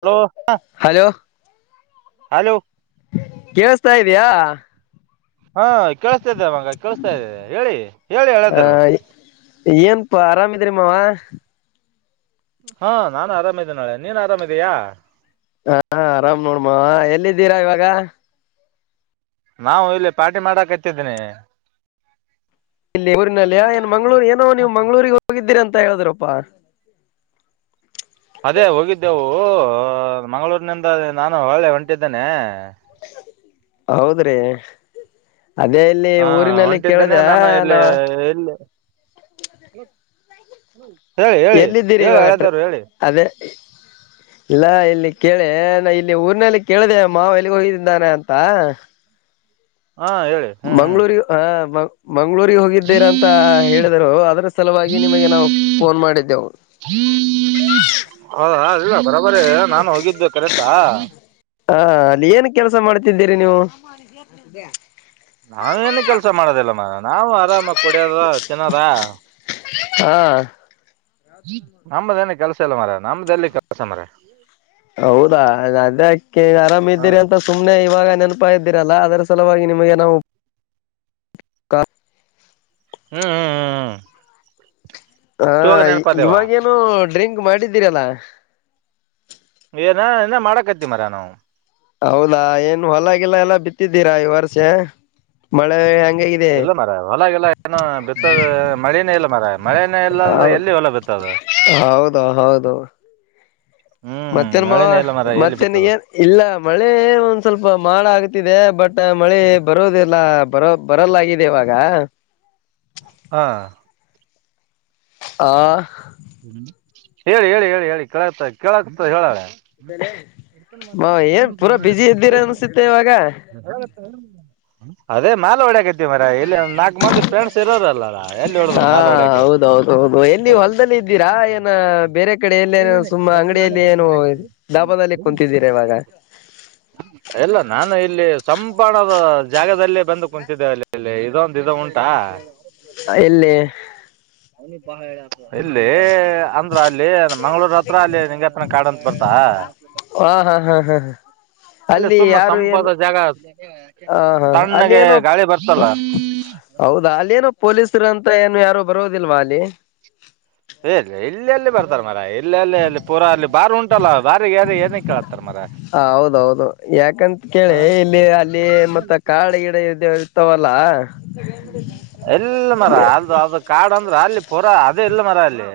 Hello hello hello ಕೇೇಳಸ್ತಾ ಇದಯಾ ಹಾ ಕಳ್ಸ್ತಾ ಇದಾರ ಮಂಗ ಕೇಳಸ್ತಾ ಇದ ಹೇಳಿ ಹೇಳಿ ಹೇಳದರು ಅಪ್ಪ ಆರಾಮಿದ್ರಿ ಮಾವ ಹಾ ನಾನು ಆರಾಮಿದೆೇ ನಾಳೆ ನೀನ್ ಆರಾಮಿದೀಯಾ ಹ ಆರಾಮ್ ನೋಡ್ಮವ ಎಲ್ಲಿದ್ದೀರಾ ಇವಾಗ ನಾವು ಇಲ್ಲಿ ಪಾರ್ಟಿ ಮಾಡಕತಿದ್ದೀನಿ ಇಲ್ಲಿ ಊರಿನಲ್ಲಿಯ ಏನ್ ಮಂಗ್ಗಳೂರ್ ಏನೋ ನೀವು್ ಮಂಗಗಳೂರಿಗೆ ಹೋಗಿದ್ದೀರಿ ಅಂತ ಹೇಳಿದ್ರಪ್ಪಾ ಅದೇ ಹೋಗಿದ್ದೆವು ಮಂಗಳೂರಿನಿಂದ ನಾನು ಒಳ್ಳೆ ಹೊಂಟಿದ್ದೇನೆ ಹೌದ್ರಿ ಅದೇ ಇಲ್ಲಿ ಹಾ ಊರಿನಲ್ಲಿ ಹೊಂಟಿದ್ದೇನೆ ಕೇಳ್ದ ನಾನು ಇಲ್ಲಿ ನಾ ಎಲ್ಲಿ ಹ್ಮ್ ಎಲ್ಲಿದ್ದೀರಿ ಇವಾಗಟ್ರೆ ಅದೇ ಇಲ್ಲಾ ಎಲ್ಲಿ ಕೇಳೆ ನ ಇಲ್ಲಿ ಊರಿನಲ್ಲಿ ಕೇಳಿದೆ ಅಮ್ಮ ಎಲ್ಲಿಗೆ ಹೋಗಿಂದಾನೆ ಅಂತ ಹಾ ಹೇಳಿ ಹ್ಮ್ ಹ್ಮ್ ಮಂಗ್ಗಳೂರು ಹ ಮಂ್ಗಳೂರಿಗೆ ಹೋಗಿದ್ದೇರ ಅಂತ ಹೇಳಿದರು ಅದ್ರ ಸಲುವಾಗಿ ನಿಮಗೆ ನಾವು ಫೋನ್ ಮಾಡಿದ್ದೆವು ಹ್ಮ ಇ ಬರಬರ ನಾನು ಹೋಗಿದ್ದು ಕರೆಕ್ಟಾ ಹಾ ಅಲ್ಲಿ ಏನ್ ಕೆಲ್ಸ ಮಾಡ್ತಿದ್ದೀರಿ ನೀವು ನಾವೇಏನು ಕೆಲ್ಸ ಮಾಡೋದಿಲ್ಲ ಮಾರ ನಾವು ಆರಾಮ ಕೊಡ್ಯದ ಜನಾರ ಹಾ ನಮ್ಮದೇನ ಕೆಲ್ಸ ಇಲ್ಲ ಮರ ನಮ್ಮ್ದ ಎಲ್ಲಿ ಕೆಲ್ಸ ಮರ ಹೌದಾ ಅದಕ್ಕೆ ಆರಾಮ್ ಹಾ ಇದ್ದೀರಿ ಹ್ಮ್ ಅಂತ ಸುಮ್ನೆ ಇವಾಗ ನೆನಪಾಯ ಇದ್ದೀರಲ್ಲ ಅದರ ಸಲುವಾಗಿ ನಿಮಗೆ ನಾವು ಹ್ಮ್ ಹ್ಮ್ ಹ್ಮ್ ಹ ಹಾ ಇವಾಗೇನು ಡ್ರಿಂಕ್ ಮಾಡಿದ್ದೀರಲ್ಲ ಏನ ಇನ್ನ ಮಾಡಕತ್ತಿ ಮರ ನಾವು ಹೌದಾ ಏನ್ ಹೊಲಗಿಲ್ಲ ಎಲ್ಲ ಬಿತ್ತಿದ್ದೀರಾ ಈ ವರ್ಷೆ ಮಳೆ ಹೆಂಗಾಗಿದೆ ಇಲ್ಲ ಮರ ಹೊಲಗಿಲ್ಲ ಏನು ಬಿತ್ತದ ಮಳೇನೇ ಇಲ್ಲ ಮರಯಾ ಮಳನೇ ಇಲ್ಲ ಅಂದ್ರೆ ಹೌದು ಎಲ್ಲಿ ಹೊಲ ಬಿತ್ತದು ಹೌದು ಹೌದು ಹ್ಮ್ ಮತ್ತೇನ್ ಮಾವ ಮಳೆನೇ ಇಲ್ಲ ಮರ ಎಲ್ಲಿ ಬಿತ್ತದು ಮತ್ತೇನ್ಗಏನ್ ಇಲ್ಲ ಮಳೆ ಒಂದ್ ಸ್ವಲ್ಪ ಮಾಳ ಆಗ ತಿದ್ದೆ ಬಟ್ ಮಳೆ ಬರೋದಿಲ್ಲ ಬರೋ ಬರಲ್ಲಾಗಿದೆ ಇವಾಗ ಹಾ ಆ ಹ್ಮ ಹೇಳಿ ಹೇಳಿ ಹೇಳಿ ಹೇಳಿ ಕೇಳ ಕೇಳಕ್ ಹೇಳ ಹೇಳಿ ಅನ್ಸುತ್ತೆ ಇವಾಗ [unintelligible] ಅದೇ ಮಾಳ ಹೊಡಿಯಾಕ್ ಮರಯಾ ಎಲ್ಲಿ ನಾಕಕ್ ಮಂದಿ ಫ್ರೆಂಡ್ಸ್ ಇರೋರಲ್ಲಾರ ಎಲ್ಲಿ ಹೊಡದ್ರು ಮಾಲ್ ಹೊಡ್ಯಕ ದಲ್ಲಿ ಇದ್ದೀರಾ ಏನ ಬೇರೆ ಕಡ ಎಲ್ಲ ಏನ ಸುಮ್ಮ ಅಂಗಡಿಯಲ್ಲಿ ಏನು ಲಾಭದಲ್ಲಿ ಕುಂತಿದ್ದೀರಾ ಇವಾಗ [inaudible] ಎಲ್ಲ ನಾನು ಇಲ್ಲಿ ಸಂಪಣದ ಜಾಗದಲ್ಲೇ ಬಂದು ಕುಂತಿದ್ದೇವೆ ಅಲ್ಲಿಲ್ಲಿ ಇದೊಂದು ಇ ಉಂಟಾ ಎಲ್ಲಿ ಇಲ್ಲಿ ಅಂದ್ರ ಅಲ್ಲಿ ಮಂಗಳೂರ್ ಹತ್ರ ಅಲ್ಲಿ ನಿಂಗಪ್ಪನ ಕಾಡಂತ ಬರ್ತ ಹಾ ಹಾ ಹ್ಮ ಹಾ ಅಲ್ಲಿ ಸುಮ್ಮ್ ಯಾರು ಏನು ಸಂಪಾದ ಜಾಗ ಹ ಹಾ ಅಲ್ಲಿ ತಣ್ಣಗೆ ಏನು ಗಾಳಿ ಬರ್ತಲ್ಲ ಹೌದಾ ಅಲ್ಲಿ ಏನು ಪೊಲೀಸರು ಅಂತ ಏನು ಯಾರೋ ಬರೋದಿಲ್ವಾ ಅಲ್ಲಿ ಇ ಇಲ್ಲ ಎಲ್ಲಿ ಬರ್ತಾರ ಮರಯಾ ಇಲ್ಲ ಅಲ್ಲೇ ಅಲ್ಲಿ ಪೂರಾ ಅಲ್ಲಿ ಬಾರ್ ಉಂಟಲ್ಲ ಬಾರಿಗೇ ಏನ ಕೇಳ್ತಾರೆ ಹ ಹೌದೌದು ಯಾಕಂತ ಕೇಳಿ ಇಲ್ಲಿ ಅಲ್ಲಿ ಮತ್ತ ಕಾಡಗಿಡ ಎಲ್ಲಾ ಇರ್ತವಲ್ಲ ಇಲ್ಲ ಮರಯಾ ಅದು ಅದು ಕಾಡು ಅಂದ್ರ ಅಲ್ಲಿ ಪುರಾ ಅದೇ ಇಲ್ಲ ಮರಯಾ ಅಲ್ಲಿ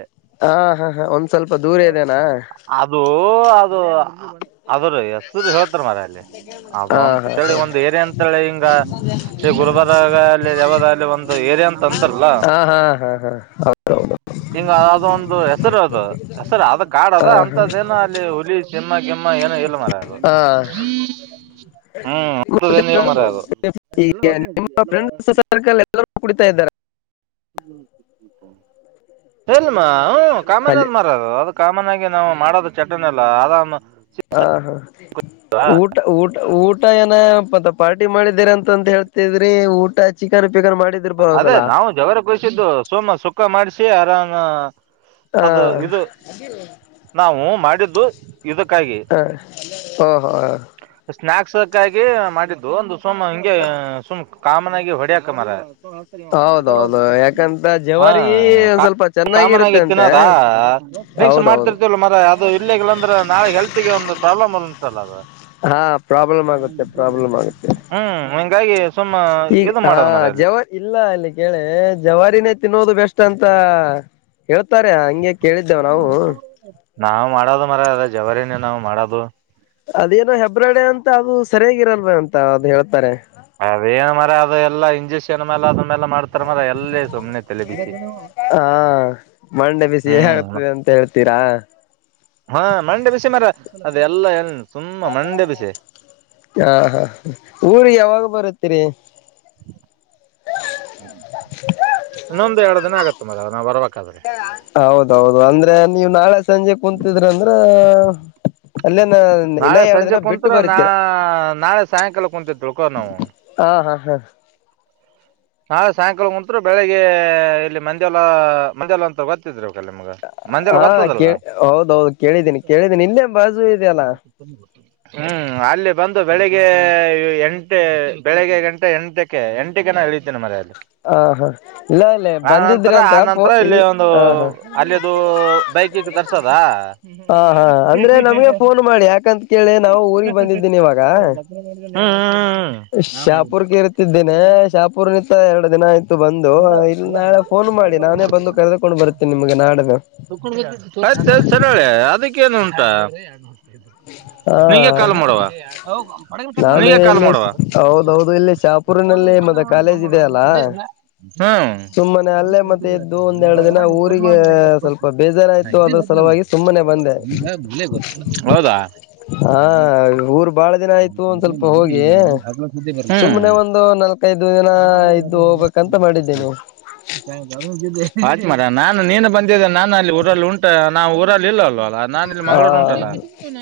ಹಾ ಹಾ ಹಾ ಒಂದ್ ಸ್ವಲ್ಪ ದೂರ ಇದೇನಾ ಓ ಅದು ಅದ್ರ ಹೆಸರು ಹೇಳ್ತಾರ ಮರಯಾ ಅಲ್ಲಿ ಅದು ಹಾ ಹಾ ಅಂತೇಳಿ ಹಾ ಒಂದು ಏರಿ ಅಂತೇಳಿ ಹಿಂಗ ಶ್ರೀ ಗುರುಬಾರ ಅಲ್ಲಿ ದೇವದಲ್ಲಿ ಒಂದು ಏರಿ ಹಾ ಹಾ ಹಾ ಹಾ ಹೌ ಹಂಗ ಅದೊಂದು ಹೆಸರು ಅದು ಹೆಸರು ಅದ ಕಾಡ್ ಹಾ ಅದ ಅಂತದು ಹಾ ಏನ ಅಲ್ಲಿ ಹುಲಿ ಸಿಂಹ ಗಿಮ್ಮಾ ಏನೋ ಎಲ್ಲ ಮರಯಾ ಅದು ಹಾ ಹ್ಮ್ ಅಂತದೇನು ಇಲ್ಲ ಮಾರಾಯ ಅದು ನಿಮ್ಮ ಫ್ರೆಂಡ್ಸ್ ಸರ್ಕಲ್ ಎಲ್ಲರ ಕುಡಿತಾಯಿದ್ದಾರ ಏನ್ಮಾ ಎಲ್ಲಾ ಕಾಮನ್ದು ಅಲ್ಲಿ ಮಾರಯಾ ಅದು ಕಾಮನ್ ಆಗಿ ನಾವು ಮಾಡೋದು ಚಟ್ಟನೆ ಎಲ್ಲ ಆರಾಮ ಹ ಹಾ ಊಟ ಊಟ ಊಟ ಏನಪ್ಪ ಪಪಾರ್ಟಿ ಪಾರ್ಟಿ ಮಾಡಿದೀರ ಅಂತಂತ ಹೇಳ್ತಿದ್ರಿ ಊಟ ಚಿಕ್ಕ ಅದೇ ನಾವು ಜವರ ಕುಯಿಸಿದ್ದು ಸೋಮ ಸುಖ ಮಾಡಿಸಿ ಆರಾಮ ಹಾ ಅದು ಇದು ನಾವು ಮಾಡಿದ್ದು ಇದಕ್ಕಾಗಿ ಹ ಹ ಹ ಹ ಸ್ನಾಯಕ್ಸ್ಕ್ಕಾಗಿ ಮಾಡಿದ್ದು ಒಂದು ಸುಮ್ ಹಿಂಗೆ ಸುಮ್ ಕಾಮನ್ ಆಗಿ ಹೊಡಾಯಕ್ಕ ಮಾರಾಯ ಹೌದೌದು ಯಾಕಂತ ಜವಾರಿ ಹ ಸ್ವಲ್ಪ ಕಾಮನ್ ಆಗಿ ಚೆನ್ನಾಗಿರುತ್ತೆ ಅಂತೆ ತಿನೋದ ಡ್ರಿಂಕ್ಸ್ ಹೌದೌದು ಮಾಡ್ತಿರ್ತಿವಲ್ಲ ಮರಯಾ ಅದು ಇಲ್ಲಿ ಇಗ್ ಅಂದ್ರೆ ನಾಳೆ ಹೆಲ್ತ್ಗೆ ಒಂದು ಪ್ರಾಬ್ಲಮ್ ಉಂಟಲ್ಲ ಅದು ಹಾ ಪ್ರಾಬ್ಲಮ್ ಆಗುತ್ತೆ ಪ್ರಾಬ್ಲಮ್ ಆಗುತ್ತೆ ಹ್ಮ್ಮ್ ಇಂಗಾಗಿ ಸುಮ್ಮ ಈಗ ಇದು ಹ ಮಾಡದ್ ಮರ ಅಲ್ಲಿ ಜವಾರಿ ಇಲ್ಲ ಇಲ್ಲಿ ಕೇಳಿ ಜವಾರಿನೇ ತಿನ್ನೋದು ಬೆಸ್ಟ್ ಅಂತ ಹೇಳ್ತಾರ ಹಂಗೆ ಕೇಳಿದ್ದೇವ್ ನಾವು ನಾವು ಮಾಡೋದು ಮರಯಾ ಅದ ಜವರಿನೇ ನಾವು ಮಾಡೋದು ಅದೇನೋ ಹೆಬ್ರಾಡೆ ಅಂತ ಅದು ಸರಿಯಾಗಿ ಇರಲ್ವಾ ಅಂತ ಅದು ಹೇಳ್ತಾರೆ ಅದೇನ್ ಮರ ಅದು ಎಲ್ಲಾ ಇಂಜೆಕ್ಷನ್ ಮೇಲೆ ಅ ಲ್ಲ ಮಾಡ್ತಾರ ಮ್ರ ಎಲ್ಲೇ ಸುಮ್ಮನೆ ತಲೆಬಿಸಿ ಹಾ ಮಂಡೆ ಬಿಸಿ ಹೇಗಾಗತದೆ ಅಂತ ಹೇಳ್ತೀರಾ ಹಾ ಮಂಡೆ ಬಿಸಿ ಮರ ಅದೆಲ್ಲಾ ಎಏನ್ ಹಾ ಹಾ ಊರಿಗೆ ಯಾವಾಗ ಬರುತ್ತೀರಿ ಹ್ಮ್ ನೊಂದು ಎರಡು ದಿನ ಆಗತ್ತೆ ಮದ ನಾವ್ ಬರ್ವ ಹೌದೌದು ಅಂದ್ರೆ ನೀವು್ ನಾಳೆ ಸಂಜೆ ಕುೂಂತಿದ್ರ ಅಂದ್ರ ಹ ಅಲ್ಲ ನಾಳೆ ಸಂಜೆ ಕುತ್ರ ನಾ ನಾಳೆ ಸಾಯಂಕಾಲ ಕುಂತಿದವಿಳ್ಕೋ ನಾವು ಹಾ ಹಾ ಹಾ ನಾಳೆ ಸಾಯಂಕಾಲ ಮುಂತ್ರು ಬೆಳಿಗ್ಗೆ ಇಲ್ಲಿ ಮಂಜ ಎಲ್ಲ ಮಜಲ್ಲ ಅಂತ ಗೊತ್ತಿದ್ರು ಮಗ ಮಂದೆಲ್ಲ ಹಾ ಗತ್ತದಲ್ಲ ಕೇಳ ಹೌದೌದು ಕೇಳಿದ್ದೀನಿ ಕೇಳಿದ್ದೀನಿ ಇಲ್ಲೇ ಬಾಜು ಇದೆಯಲ್ಲ ಹ್ಮ್ ಅಲ್ಲಿೇ ಬಂದು ಬೆಳಿಗ್ಗೆ ಎಂಟ ಬೆಳಿಗ್ಗೆ ಗಂಟೆ ಎಂಟಕ್ಕೆ ಎಂಟಕ್ಕೆ ನಾನು ಇಳಿತೇನೆ ಮನೆಯಲ್ಲಿ ಹ ಹಾ ಇಲ್ಲ ಇಲ್ಲ ಆ ಬಂದಿದ್ರಿ ನಂತರ ಅಂತ ಫೋ ಆನಂತರ ಇಲ್ ಇಲ್ಲಿ ಒಂದು ಹ ಹಾ ಅಲ್ಲಿದು ಬೈಕಿಿಗೆ ತರ್ಸೋದಾ ಹಾ ಹಾ ಅಂದ್ರೆ ನಮ್ಗೆ ಫೋನ್ ಮಾಡಿ ಯಾಕಂತ ಕೇಳಿ ನಾವು ಊರಿಗೆ ಬಂದಿದ್ದೀನಿ ಇವಾಗ ಹಾ ಶಾಪುರ್ಗೆ ಇರ್ತಿದ್ದೇನೆ ಶಾಪುರ್ ಪೂರ್ನಿತ ಎರ ದಿನ ಆಯತು ಬಂದು ಇಲ್ಲಿ ನಾಳೆ ಫೋನ್ ಮಾಡಿ ನಾನೇ ಬಂದು ಕರೆದಕೊಂಡು ಬರ್ತೀಿ ನಿಮಗೆ ನಾಡ ಮೇಲೆ ಆಯ್ತ ಸರಳೆ ಅದಕ್ಕೇನುಂಟ ಹಾ ನಾನು ನಿಂಗೆ ಕಾಲ್ ಎಲ್ಲ ಮಾಡುವ ಹೌದೌದು ಎಲ್ಲ ಚಾಪುರ್ನಲ್ಲ [unintelligible] ಡ್ ಗ ಸುಮ್ಮನೆ ಅಲ್ಲೇ ಮತ್ತೆ ಎದ್ದು ಒಂದೆರಡು ದಿನ ಊರಿಗೆ ಸ್ವಲ್ಪ ಬೇಜಾರಾಯ್ತು ಅದ್ರ ಸಲುವಾಗಿ ಸುಮ್ಮನೆ ಬಂದೆ ಗೊತ್ತಿಲ್ಲ ಹೌದಾ ಅ ಹಾ ಊರ್ ಬಾಳ ದಿನ ಆಯ್ತು ಒಂದ್ ಸ್ವಲ್ಪ ಮಾಡವಿ ಹೋಗಿ ಮ ಹಗ್ಲ್ದ ಬರ್ ಸುಮ್ನೆ ಒಂದು ನಾಲ್ಕೈದು ದಿನ ಹ ಇದ್ದು ಹೋಗ್ಬೇಕಂತ ಮಾಡಿದ್ದೇನೆ ಮಾಡ ನಾನು ನೀನು ಬಂದಿದೆೆ ನಾನು ಅಲ್ಲಿ ಊರಲ್ಲಿ ಉಂಟ ನಾವು ಊರಲ್ಲಿ ಇಲ್ಲಲ್ವ ಹಾ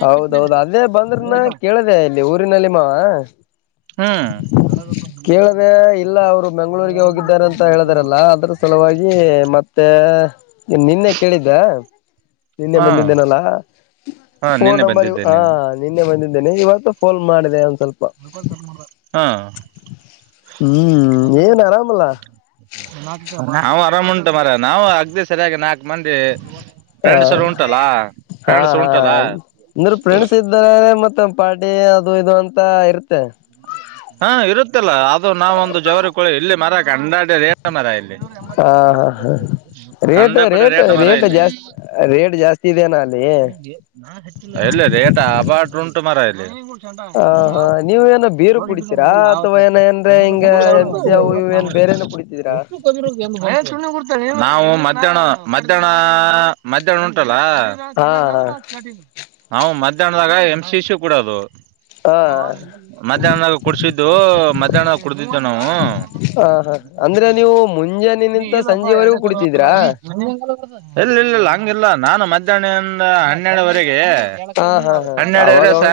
ಹೌದೌದು ಅದೇ ಬಂದ್ರನ ಕೇಳಿದೆ ಇಲ್ಲಿ ಊರಿನಲ್ಲಿ ಮಾ ಹ್ಮ ಇಲ್ಲ ಅವರು ಬೆಂಗಳೂರಿಗೆ ಹೋಗಿದ್ದಾರೆ ಅಂತ ಹೇಳಿದಾರಲ್ಲ ಅದ್ರ ಸಲುವಾಗಿ ಮತ್ತೆ ನಿನ್ನೆ ಕೇಳಿದ್ದ ನಿನ್ನೆ ಹಾ ಬಂದಿದ್ದೇನಲ್ಲ ಹಾ ಫೋನ್ ನಿನ್ನೆ ನಂಬರ್ ಇ ಬಂದಿದ್ದೆ ಹಾ ನೀನು ನಿನ್ನೆ ಬಂದಿದ್ದೇನೆ ಇವತ್ತು ಫೋನ್ ಮಾಡಿದೆ ಸ್ವಲ್ಪ ಹಾ ಹ್ಮ್ ಹದಾರ ಏನ್ ಆರಾಮಲ್ಲ ನಾ್ ಆರಾಮ್ ಉಂಟ ಮರ ನಾವು ಅಗ್ದಿ ಸರಿಯಾಗಿ ನಾಕ್ ಮಂದಿ ಹಾ ಫ್ರೆಂಡ್ಸರು ಉಂಟಲ್ಲ ಹಾ ಫ್ರೆಂಡ್ಸ್ ಹಾ ಉಂಟಲ್ಲ ಇ್ರ ಫ್ರೆಂಡ್ಸ್ ಇದ್ದಾರೆ ಮತ್ತ ಪಾಟಿ ಅದು ಇದು ಅಂತ ಇರ್ತ ಹಾ ಇರುತ್ತಲ್ಲ ಅದು ನಾವೊಂದು ಜವರ ಕೊಳಿ ಇಲ್ಲಿ ಮರಕ್ಕೆ ಅಂಡಾಡ ಮರಲ್ಲ ಹಾ ಹಾ ಹಾ ರೇಟ್ ಕಂಡಪಟ್ಟ ರೇಟ್ ರೇಟ ಮರ ರೇಟ್ ಇಲ್ಲೇ ಜಾಸ್ತಿ ರೇಟ್ ಜಾಸ್ತಿ ಇದೆನಾ ಅಲ್ಲಿ ಇಲ್ಲಿ ರೇಟ ಆಬಾಟ್ ಉಂಟು ಮರ ಇಲ್ಲಿ ಹ ಹಾ ನೀವ ಏನು ಬೀರು ಕುಡಿತೀರಾ ಅಥವಾ ಏ ಏನ್್ರೆ ಹಿಂಗ ಎನ್್ಸಿವು ಇವು ಏನ್ ಬೇರೆ ಏನ ಕುಡಿತಿದೀರಾ ನಾವು ಮಧ್ಯಾಹ್ನ ಮಧ್ಯಾಹ್ನ ಮಧ್ಯಾಹ್ನ ಉಂಟಲ್ಲ ಹಾ ಹಾ ನ ಮಧ್ಯಾಹ್ನದಾಗ ಎಂ್ ಸಿಶು ಕೂಡದು ಹಾ ಮಧ್ಯಾಹ್ನದಾಗ ಕುಡಸಿದ್ದು ಮಧ್ಯಾಹ್ನದಾಗ ಕುಡಿದ್ದು ನಾವು ಹ ಅಂದ್ರೆ ನೀವು ಮುಂ ನೀ ಇಲ್ಲಪ್ಪ ಎರ ಸರ ಇಲ್ಲ ಇ ಇ ಹಂಗಿಲ್ಲ ನಾನು ಮಧ್ಯಾಹ್ನದಿಂದ ಹನ್ನೆರಡು ವರೆಗೆ ಹಾ ಹಾ ಹಾ ಹನ್ನೆರಡುವರೆ ಅವಾಗ ಸಾ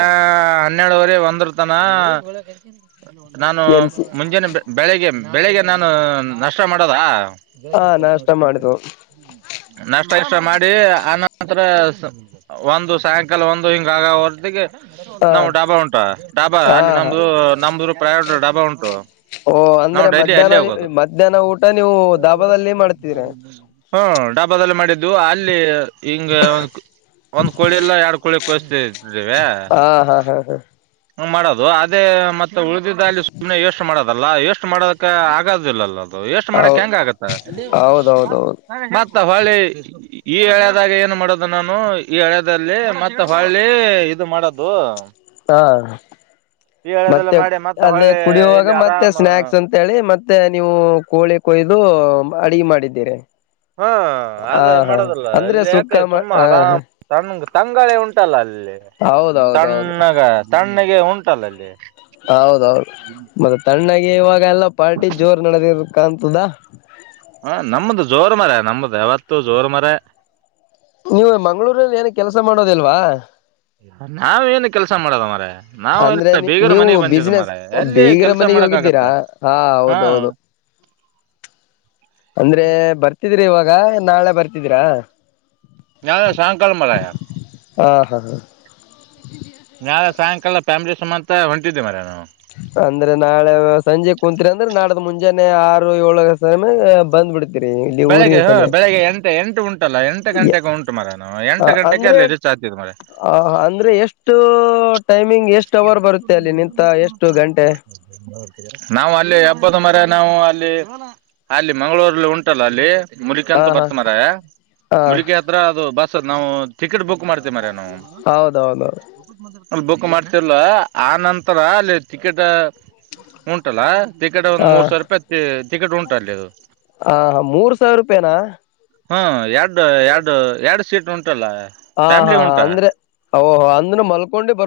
ಹನ್ನೆರಡುವರೆ ಒಂದ್ರು ತನ ನಾನು ಎಂ ಸಿ ಮುಂಜಾನೆ ಬೆ ಬೆಳಿಗ್ಗೆ ಬೆಳಿಗ್ಗೆ ನಾನು ನಾಷ್ಟ ಮಾಡೋದ ಹ ನಾಷ್ಟ ಮಾಡಿದ್ವು ನಾಷ್ಟ ಗಿಷ್ಟ ಮಾಡಿ ಆನಂತರ ಒಂದು ಸಾಯಂಕಾಲ ಒಂದು ಹಿಂಗ ಆಗ ಹೊರ್ದಿಗೆ ಹ ನಾವು ಡಾಬಾ ಉಂಟಾ ಡಾಬಾ ಹಾ ಅಲ್ಲಿ ಹಾ ನಮ್ದು ನಮ್ದರು ಪ್ರೈವೇಟ್ ಡಾಬಾ ಉಂಟು. ಓ ನಾವು ಅಂದ್ರೆ ಡೈಲಿ ಮಧ್ಯಾಹ್ನ ಅಲ್ಲೇ ಹೋಗೋದು. ಮಧ್ಯಾಹ್ನ ಊಟ ನೀವು ದಾಬಾದಲ್ಲಿ ಮಾಡ್ತಿದೀರಾ ಹ್ಮ ಡಾಬಾದಲ್ಲೇ ಮಾಡಿದ್ದು ಅಲ್ಲಿ ಹಿಂಗ ಒನ್ ಒಂದ್ ಕೋಳಿ ಇಲ್ಲ ಎರಡ್ ಕೋಳಿ ಕೊಯ್ಸ್ತೀವ್. ಆ ಹಾ ಹಾ ಹ ಹ್ಮ ಮಾಡೋದು ಅದೇ ಮತ್ತೆ ಉಳಿದಿದ ಅಲ್ಲಿ ಸುಮ್ನೆ ಎಷ್ಟು ಮಾಡೋದಲ್ಲ ವೆಷ್ಟು ಮಾಡೋದಕ್ಕೆ ಆಗೋದಿಲ್ಲಲ್ಲದ್ ಅ ವೆಷ್ಟು ಹೌ ಮಾಡಕ್ ಹೆಂಗ ಆಗತ್ತ ಹೌದೌದೌದು ಮ ಮತ್ತ ಹೊಳೆ ಈ ಹಳ್ಯದಾಗ ಏನ್ ಮಾಡೋದು ನಾನು ಈ ಹಳ್ಯದಲ್ಲಿ ಮತ್ ಹೊಳೆ ಇದು ಮಾಡದು. ಹಾ ಮತ್ತೆ ಮಾಡಿ ಮತ್ತ ಅದೇ ಹೊಳ್ಳಿ ಕುಡಿಯುವಾಗ ಇಲ್ಲಿ ಮತ್ತೆ ಆರಾಮ ಸ್ನಾಕ್ಸ್ ಅಂತೇಳಿ ಮತ್ತೆ ನೀವು ಕೋಳಿ ಕೊಯ್ ದು ಅಡುಗೆ ಮಾಡಿದ್ದೀರಿ. ಹಾ ಹಾ ಅದೆ ಹಾ ಮಾಡೋದಲ್ಲ ಅಲ್ ಅಂದ್ರೆ ಸುಕ್ಕ ಯಾಕೆ ಸುಮ್ಮ ಹ ಆರಾಮ್ ತಣ್ ತಂಗಾಳಿ ಉಂಟಲ್ಲ ಅಲ್ಲಿ ಹೌದೌದೌದು ತಣ್ಣಗ ತಣ್ಣಗೆ ಉಂಟಲ್ಲ ಅಲ್ಲಿ. ಹೌದೌದು ಮತ್ತೆ ತಣ್ಣಗೆ ಇವಾಗೆಲ್ಲ ಪಾರ್ಟಿ ಜೋರ್ ನಡೆದಿರಕ್ಕಾಂತದ. ಹ ನಮ್ದು ಜೋರ್ ಮರಯ ನಮ್ದ್ ಯಾವತ್ತು ಜೋರ್ ಮರಾಯ್. ನೀವು ಮಂಗ್ಗಳೂರಲ್ಲಿ ಏನು ಕೆಲಸ ಮಾಡೋದಿಲ್ವಾ. ನಾವ್ ಏನು ಕೆಲ್ಸ ಮಾಡಲ್ಲ ಮಾರೆ. ಅಂದ್ರೆ ನಿ ನೀವು ಬಿಸ್ನೆಸ್ ಎಲ್ಲಿ ಬೀಗರ ಕೆಲಸ ಮನೆಗೆ ಮಾಡಕ್ ಹೋಗಿದ್ದೀರಾ ಆಗತ್ತ ಹಾ ಹೌದೌದು. [inaudible] ಅಂದ್ರೆ ಬರ್ತಿದ್ರಿ ಇವಾಗ ನಾಳೆ ಬರ್ತಿದೀರಾ, ನಾಳೆ ಸಾಯಂಕಾಲ ಮರಾಯ. ಹ ಹಾ ಹ ನಾಳೆ ಸಾಯಂಕಾಲ ಫ್ಯಾಮಿಲಿ ಸುಮಂತ ಹೊಂಟಿದ್ದೆವ್ ಮರಯ ನಾವು. ಅಂದ್ರೆ ನಾಳೆ ವ್ಯಾಸ್ ಸಂಜೆ ಕುಂತ್ರಿ ಅಂದ್ರೆ ನಾಡ್ದ ಮುಂಜಾನೆ ಆರು ಏಳಗ್ ಸಮಯ ಬಂದ್ ಬಿಡ್ ಬೆಳಗ್ಗೆ ಹ ಬೆಳಿಗ್ಗೆ ಎಂಟು ಎಂಟು ಉನ್ ಉಂಟಲ್ಲ ಎಂಟು ಗಂಟೆಗೆ ಉಂಟ ಮರೆ ನಾವು ಎಂಟ ಗಂಟೆಗೆ ಅಂದ್ರೆ ಅಲ್ಲಿ ರೀಚ್ ಆತಿದ್ ಮರೆ. ಆ ಅಂದ್ರೆ ಎಷ್ಟು ಟೈಮಿಂಗ್ ಎಷ್ಟು ಅವರ್ ಬರುತ್ತೆ ಅಲ್ಲಿ ನಿಂತ ಎಷ್ಟು ಗಂಟೆ. ನಾವು ಅಲ್ಲಿ ಹಬ್ಬದ ಮರೆ ನಾವು ಅಲ್ಲಿ ಅಲ್ಲಿ ಮಂಗ್ಳೂರಲ್ಲಿ ಉಂಟಲ್ಲ ಅಲ್ಲಿ ಮುಲಿಕಿ ಹ ಅಂತ ಹಾ ಬರ್ತ ಮರೆ ಹ ಮುಲಿಕೆ ಹತ್ರ ಅದು ಬಸ್ ನಾವು ಟಿಕೆಟ್ ಬುಕ್ ಮಾಡ್ತೀವಿ ಮರೆ. ನಾವು ಹೌದೌದೌದು ಅಲ್ ಬುಕ್ ಮಾಡ್ತೆ ವಲ್ಲ ಆ ನಂತರ ಅಲ್ಲಿ ಟಿಕೆಟ್ ಉಂಟಲ್ಲ ಟಿಕೆಟ್ ಒಂದು ಹ ಮೂರ್ ಸಾವಿರ ರೂಪಾಯಿ ಟಿಕೆಟ್ ಉಂಟು ಅಲ್ಲಿ ಅದು. ಆ ಮೂರು ಸಾವಿರ ರೂಪಾಯ್ನ ಹ್ಮ ಎರಡು ಎರಡು ಎರಡು ಸೀಟ್ ಉನ್ ಹಾ ಹಾ ಅಂದ್ರೆ ಓಹ ಅಂದ್ರುನು ಮಲ್ಕೊಂಡಿ ಬ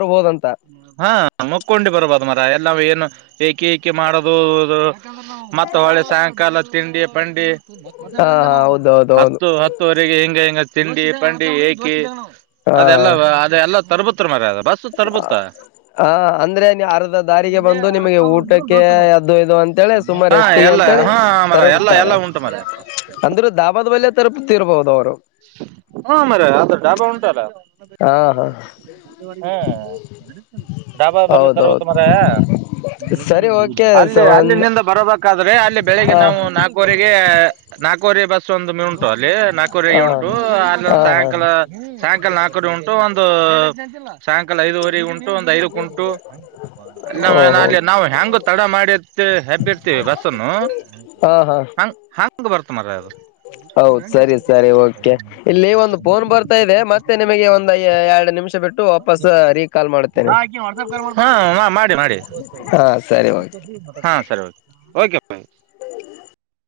ಹಾ ಮುಕ್ಕೊಂಡಿ ಬರ್ಬೋದು ಮರೆ ಎಲ್ಲವು ಏನು ಏಕಿ ಏಕಿ ಮಾಡೋದು ಮತ್ತೆ ಒಳ್ಳೆ ಸಾಯಂಕಾಲ ತಿಂಡಿ ಪಂಡಿ ಹಾ ಹೌದೌದ ಹೌದು ಹತ್ತು ಹತ್ತುವರೆಗೆ ಹಿಂಗ ಹಿಂಗ ತಿಂಡಿ ಪಂಡಿ ಏಕಿ ಹಾ ಅದೆಲ್ಲ ಅದೆಲ್ಲ ತರ್ಬುತ್ರ್ ಮರ್ಯ ಅದ್ ಬಸ್ಸ ತರ್ಬುತ್ ಹ ಅಂದ್ರೆ ನೀ ಅರ್ಧ ದಾರಿಗೆ ಬಂದು ನಿಮಗೆ ಊಟಕ್ಕೆ ಅದು ಇದು ಅಂತೇಳೆ ಸುಮಾರು ಹಾ ಎಷ್ ತಿಗ್ ಎಲ್ಲ ಅಂತೇಳಿ ಹಾ ಮರ ಎಲ್ಲ ತರಪುತ್ತಾರೆ ಎಲ್ಲ ಉಂಟು ಮರ ಅಂದ್ರು ಧಾಬಾದ್ ಬಲ್ಲಿಯ ತರುಪುತ್ತಿರಬಹುದು ಅವ್ರು. ಹಾ ಮರಯ ಅದ ಡಾಬಾ ಉಂಟಲ್ಲ. ಹಾ ಹಾ ಹ ಡಾಬಾ ಬರ್ಲಿ ತರ್ವುತ್ ಹೌದೌದು ಮರಯ. ಸರಿ ಓಕೆ ಅಲ್ಲಿ ಒಂದ್ ಅಲ್ಲಿನಿಂದ ಬರಬೇಕಾದ್ರೆ ಅಲ್ಲಿ ಬೆಳಿಗ್ಗೆ ಹ ನಾವು ನಾಕುವರೆಗೆ ನಾಲ್ಕೂರಿ ಬಸ್ ಒಂದ ಮ ಉಂಟು ಅಲ್ಲಿ ನಾಲ್ಕೂರಿ ಹಾ ಉಂಟು ಅಲ್ಲಿೊಂದ ಹಾ ಹಾ ಸಾಯಂಕಾಲ ಸಾಯಂಕಲ್ ನಾಲ್ಕರು ಉಂಟು ಒಂದು ಸಾಯಂಕಾಲ ಐದುವರೆ ಉಂಟು ಒಂದ್ ಐದಕ್ ಉಂಟು ಓಹೋ ನಾವು ಹೆಂಗು ತಡ ಮಾಡಿ ಹೆಬ್ಬ ಇರ್ತವಿ ಬಸ್ನ್ನು ಹಾ ಹಾ ಹ ಬರ್ತ ಮರ ಅದು ೆ ಇಲ್ಲಿ ಒಂದು ಫೋನ್ ಬರ್ತಾ ಇದೆ ಮತ್ತೆ ನಿಮಗೆ ಒಂದು ಎರಡು ನಿಮಿಷ ಬಿಟ್ಟು ವಾಪಸ್ೀ ಹ ಮಾಡಿ ಮಾಡಿ ಹಾ ಸರಿ ಓಕೆ ಹಾ ಸರಿ ಓಕೆ ಬಾಯ ಹ